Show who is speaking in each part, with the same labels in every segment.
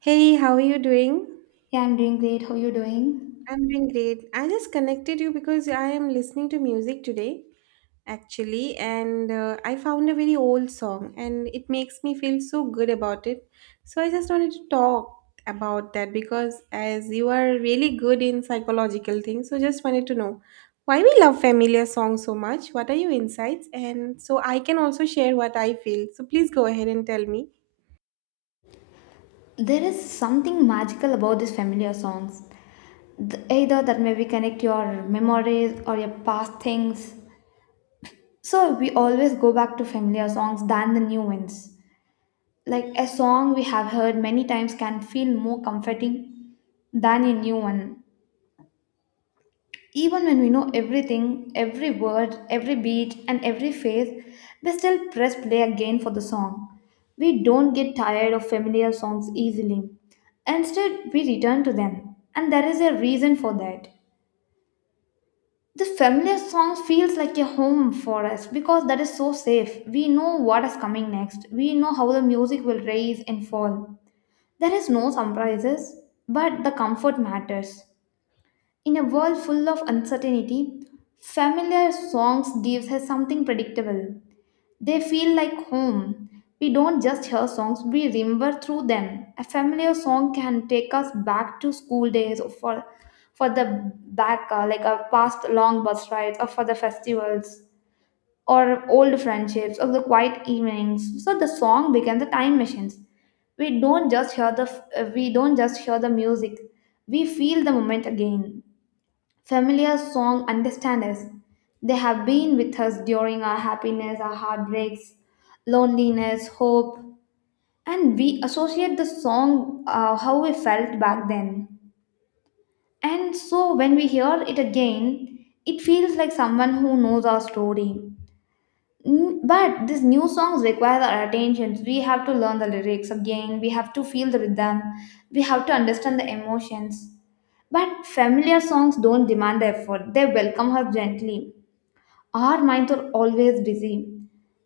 Speaker 1: Hey, how are you doing?
Speaker 2: Yeah, I'm doing great. How you doing?
Speaker 1: I'm doing great. I just connected you because I am listening to music today, actually, and I found a very old song and it makes me feel so good about it. So I just wanted to talk about that because as you are really good in psychological things, so just wanted to know why we love familiar songs so much. What are your insights? And so I can also share what I feel. So please go ahead and tell me.
Speaker 2: There is something magical about these familiar songs. Either that maybe connect your memories or your past things. So we always go back to familiar songs than the new ones. Like a song we have heard many times can feel more comforting than a new one. Even when we know everything, every word, every beat, and every phase, we still press play again for the song. We don't get tired of familiar songs easily. Instead, we return to them, and there is a reason for that. The familiar song feels like a home for us because that is so safe. We know what is coming next. We know how the music will rise and fall. There is no surprises, but the comfort matters. In a world full of uncertainty, familiar songs gives us something predictable. They feel like home. We don't just hear songs, we remember through them. A familiar song can take us back to school days or for the back like a past long bus rides or for the festivals or old friendships or the quiet evenings. So the song becomes a time machine. We don't just hear the music. We feel the moment again. Familiar song understand us. They have been with us during our happiness, our heartbreaks, loneliness, hope, and we associate the song how we felt back then. And so when we hear it again, it feels like someone who knows our story. But these new songs require our attention. We have to learn the lyrics again. We have to feel the rhythm. We have to understand the emotions. But familiar songs don't demand the effort, they welcome us gently. Our minds are always busy,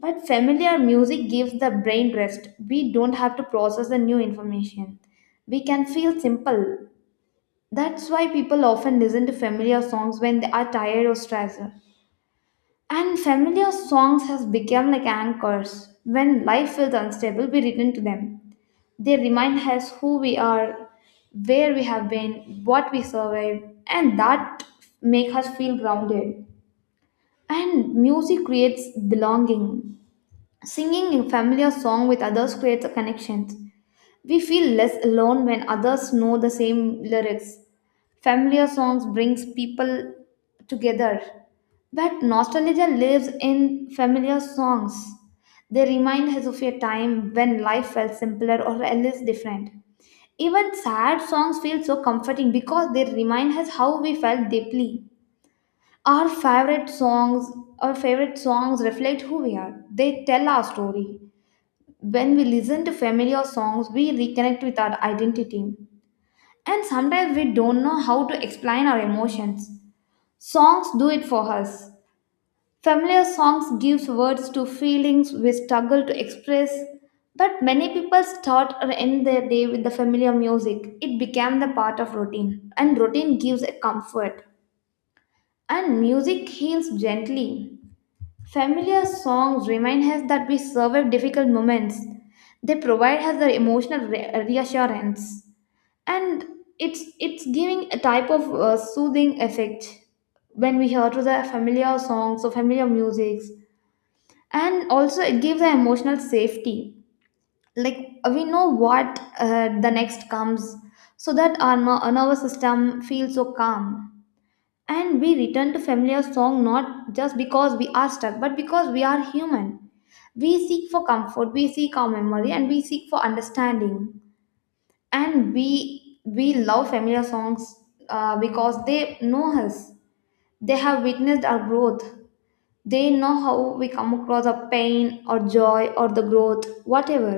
Speaker 2: but familiar music gives the brain rest. We don't have to process the new information. We can feel simple. That's why people often listen to familiar songs when they are tired or stressed. And familiar songs has become like anchors. When life feels unstable, we return to them. They remind us who we are, where we have been, what we survived, and that make us feel grounded. And music creates belonging. Singing a familiar song with others creates a connection. We feel less alone when others know the same lyrics. Familiar songs brings people together. But nostalgia lives in familiar songs. They remind us of a time when life felt simpler or less different. Even sad songs feel so comforting because they remind us how we felt deeply. Our favorite songs, our favorite songs reflect who we are. They tell our story. When we listen to familiar songs, we reconnect with our identity. And sometimes we don't know how to explain our emotions. Songs do it for us. Familiar songs gives words to feelings we struggle to express. But many people start or end their day with the familiar music. It became the part of routine. And routine gives a comfort. And music heals gently. Familiar songs remind us that we survive difficult moments. They provide us the emotional reassurance, and it's giving a type of soothing effect when we hear to the familiar songs or familiar musics, and also it gives an emotional safety. Like we know what the next comes, so that our nervous system feels so calm, and we return to familiar song not just because we are stuck, but because we are human. We seek for comfort, we seek our memory, and we seek for understanding, and we love familiar songs because they know us. They have witnessed our growth. They know how we come across a pain or joy or the growth whatever.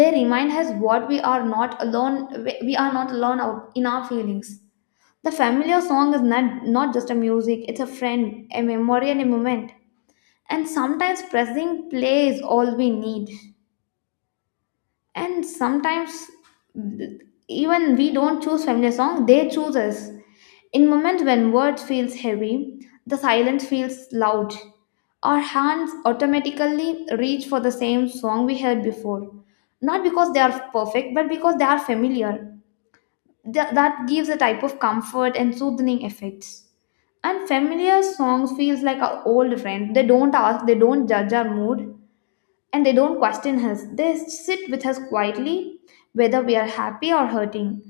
Speaker 2: They remind us what we are not alone. We are not alone out in our feelings. The familiar song is not just a music, it's a friend, a memory, and a moment. And sometimes pressing play is all we need. And sometimes th- even we don't choose feminist song, they choose us. In moments when words feels heavy, the silence feels loud, our hands automatically reach for the same song we heard before, not because they are perfect but because they are familiar. That gives a type of comfort and soothing effects. And familiar songs feels like our old friend. They don't ask, they don't judge our mood, and they don't question us. They sit with us quietly, whether we are happy or hurting.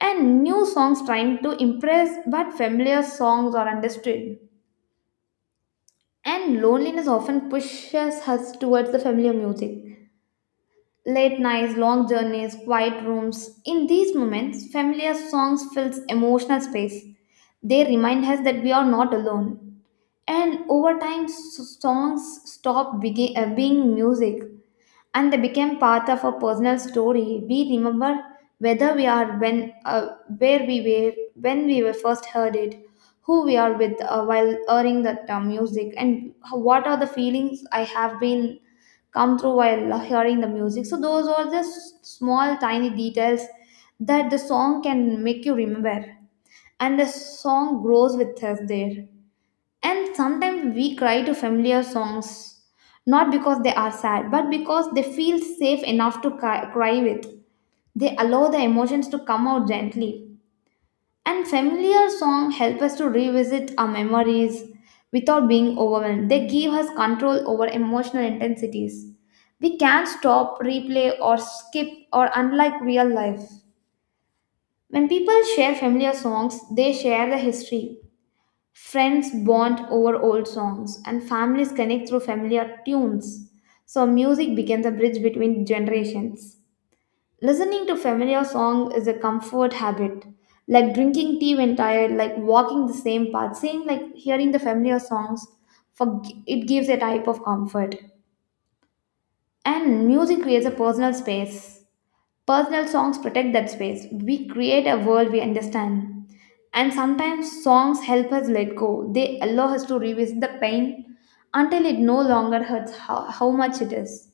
Speaker 2: And new songs trying to impress, but familiar songs are understood. And loneliness often pushes us towards the familiar music. Late nights, long journeys, quiet rooms. In these moments, familiar songs fills emotional space. They remind us that we are not alone. And over time, songs stop being music, and they became part of a personal story. We remember whether we are when where we were when we were first heard it, who we are with while hearing that music, and what are the feelings I have been come through while hearing the music. So those are the small tiny details that the song can make you remember, and the song grows with us there. And sometimes we cry to familiar songs, not because they are sad, but because they feel safe enough to cry with. They allow the emotions to come out gently. And familiar songs help us to revisit our memories without being overwhelmed. They give us control over emotional intensities. We can't stop, replay, or skip, or unlike real life. When people share familiar songs, they share the history. Friends bond over old songs, and families connect through familiar tunes. So, music becomes a bridge between generations. Listening to familiar song is a comfort habit, like drinking tea when tired, like walking the same path, same like hearing the familiar songs. For it gives a type of comfort, and music creates a personal space. Personal songs protect that space. We create a world we understand. And sometimes songs help us let go. They allow us to revisit the pain until it no longer hurts how much it is.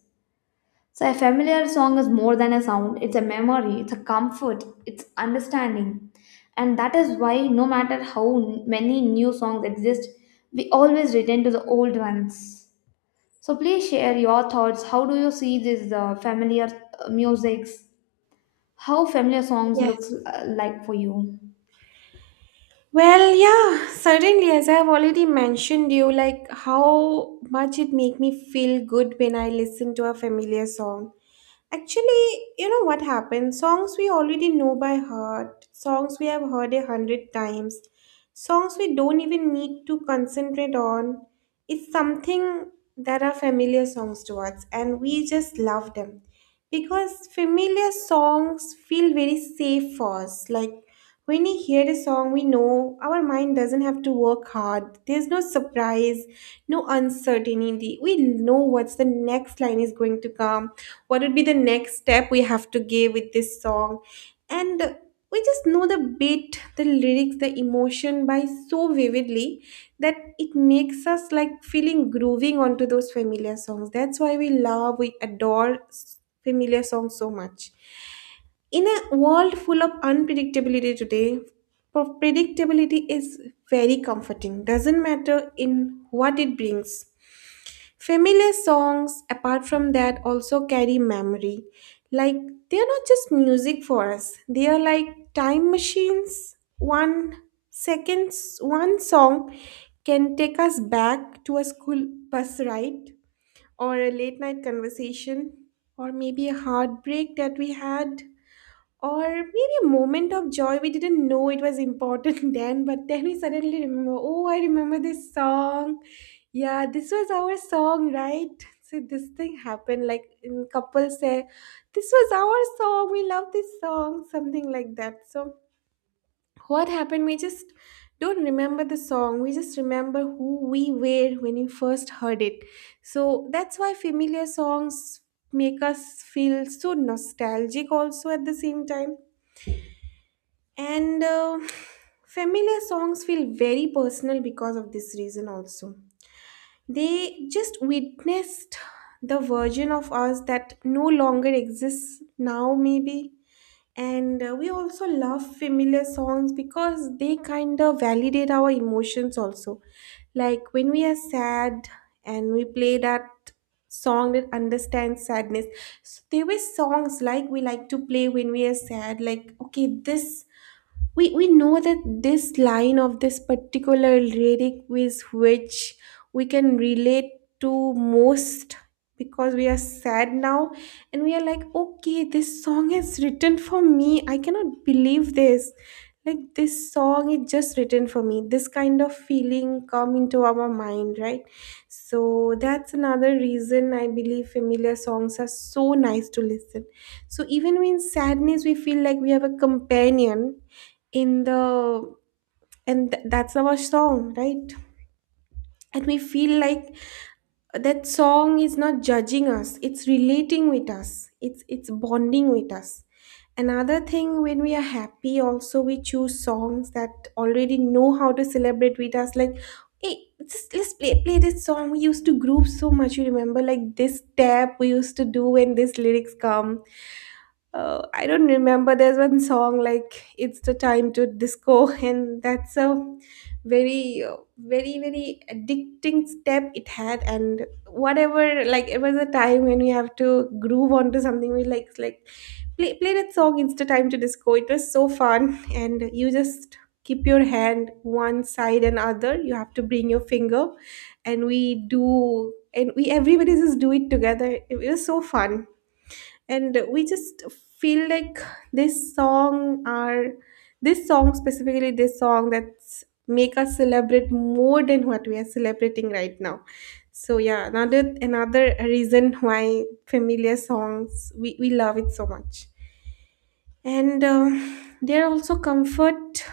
Speaker 2: So, a familiar song is more than a sound, it's a memory, it's a comfort, it's understanding. And that is why, no matter how many new songs exist, we always return to the old ones. So, please share your thoughts. How do you see this familiar musics? How familiar songs
Speaker 1: Yeah.
Speaker 2: looks like for you?
Speaker 1: Well, yeah, certainly, as I've already mentioned you, like how much it make me feel good when I listen to a familiar song. Actually, you know what happens? Songs we already know by heart, songs we have heard a hundred times, songs we don't even need to concentrate on. It's something that are familiar songs to us, and we just love them because familiar songs feel very safe for us. Like when we hear a song, we know our mind doesn't have to work hard. There's no surprise, no uncertainty. We know what's the next line is going to come, what would be the next step we have to give with this song, and we just know the beat, the lyrics, the emotion by so vividly that it makes us like feeling grooving onto those familiar songs. That's why we love, we adore familiar songs so much. In a world full of unpredictability today, predictability is very comforting, doesn't matter in what it brings. Familiar songs, apart from that, also carry memory. Like, they are not just music for us, they are like time machines. 1 seconds, one song can take us back to a school bus ride, or a late night conversation, or maybe a heartbreak that we had. Or maybe a moment of joy we didn't know it was important then, but then we suddenly remember, oh, I remember this song. Yeah, this was our song, right? So this thing happened, like in couples say, this was our song, we love this song, something like that. So what happened? We just don't remember the song. We just remember who we were when we first heard it. So that's why familiar songs make us feel so nostalgic also at the same time. And familiar songs feel very personal because of this reason, also. They just witnessed the version of us that no longer exists now, maybe. And we also love familiar songs because they kind of validate our emotions, also. Like when we are sad and we play that song that understands sadness. So there were songs like we like to play when we are sad, like, okay, this, we know that this line of this particular lyric with which we can relate to most, because we are sad now, and we are like, okay, this song is written for me, I cannot believe this. Like, this song is just written for me. This kind of feeling come into our mind, right? So that's another reason I believe familiar songs are so nice to listen. So even when sadness we feel like we have a companion in the, and that's our song, right? And we feel like that song is not judging us, it's relating with us, it's bonding with us. Another thing, when we are happy also, we choose songs that already know how to celebrate with us, like, hey, just let's play this song we used to groove so much, you remember, like this tap we used to do when these lyrics come. I don't remember. There's one song like "It's the Time to Disco," and that's a very, very, very addicting step it had. And whatever, like it was a time when we have to groove onto something. We like play that song. It's the time to disco. It was so fun, and you just keep your hand one side and other. You have to bring your finger, and we do, and we everybody just do it together. It was so fun, and we just feel like this song are, this song specifically, this song that's make us celebrate more than what we are celebrating right now. So yeah, another reason why familiar songs we love it so much. And there are also comfort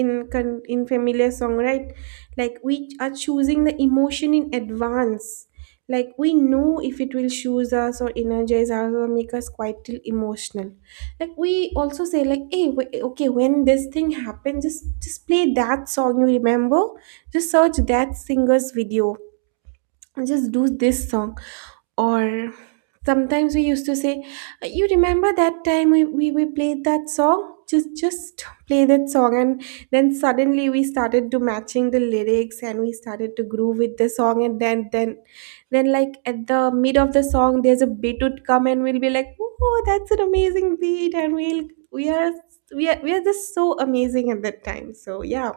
Speaker 1: in in familiar song, right? Like we are choosing the emotion in advance, like we know if it will choose us or energize us or make us quite till emotional. Like we also say, like, hey, okay, when this thing happens, just play that song, you remember, just search that singer's video, just do this song. Or sometimes we used to say, you remember that time we played that song, just play that song. And then suddenly we started to matching the lyrics, and we started to groove with the song, and then like at the mid of the song there's a beat would come, and we'll be like, oh, that's an amazing beat, and we'll we are we are, we are just so amazing at that time. So yeah,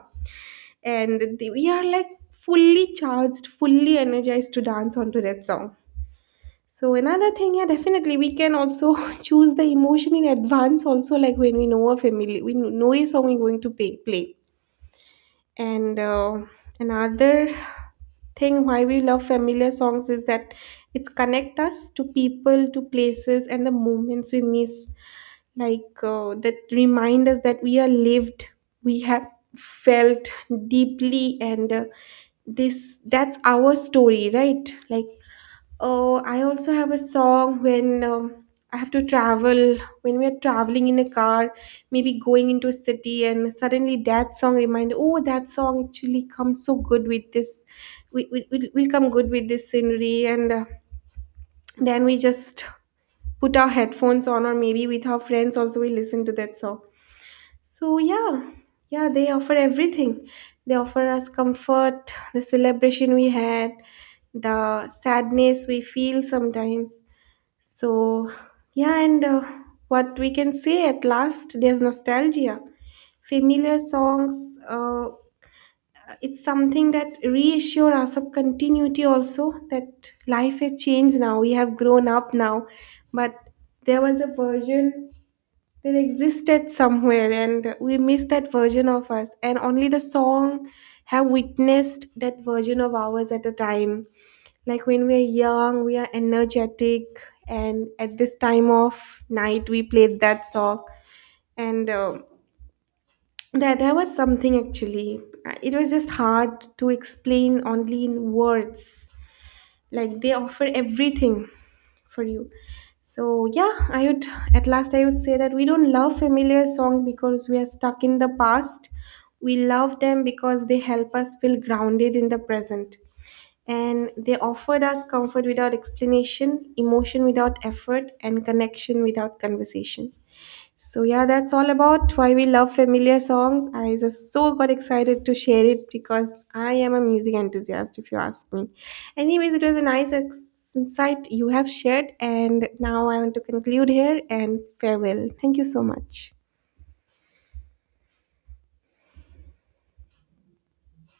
Speaker 1: and the, we are like fully charged, fully energized to dance onto that song. So another thing, yeah, definitely we can also choose the emotion in advance also, like when we know a family, we know a song we're going to play. And another thing why we love familiar songs is that it's connect us to people, to places, and the moments we miss. Like that remind us that we are lived, we have felt deeply, and this that's our story, right? Like, oh, I also have a song when I have to travel, when we're traveling in a car, maybe going into a city, and suddenly that song remind, oh, that song actually comes so good with this, will come good with this scenery. And then we just put our headphones on, or maybe with our friends also, we listen to that song. So, yeah, yeah, they offer everything. They offer us comfort, the celebration we had, the sadness we feel sometimes. So, yeah, and what we can say at last, there's nostalgia. Familiar songs, it's something that reassure us of continuity also, that life has changed now. We have grown up now. But there was a version, they existed somewhere, and we miss that version of us, and only the song have witnessed that version of ours at a time, like when we are young, we are energetic, and at this time of night we played that song. And that was something actually. It was just hard to explain only in words, like they offer everything for you. So yeah, I would at last I would say that we don't love familiar songs because we are stuck in the past, we love them because they help us feel grounded in the present, and they offered us comfort without explanation, emotion without effort, and connection without conversation. So yeah, that's all about why we love familiar songs. I just so got excited to share it because I am a music enthusiast, if you ask me. Anyways, it was a nice insight you have shared, and now I want to conclude here and farewell. Thank you so much.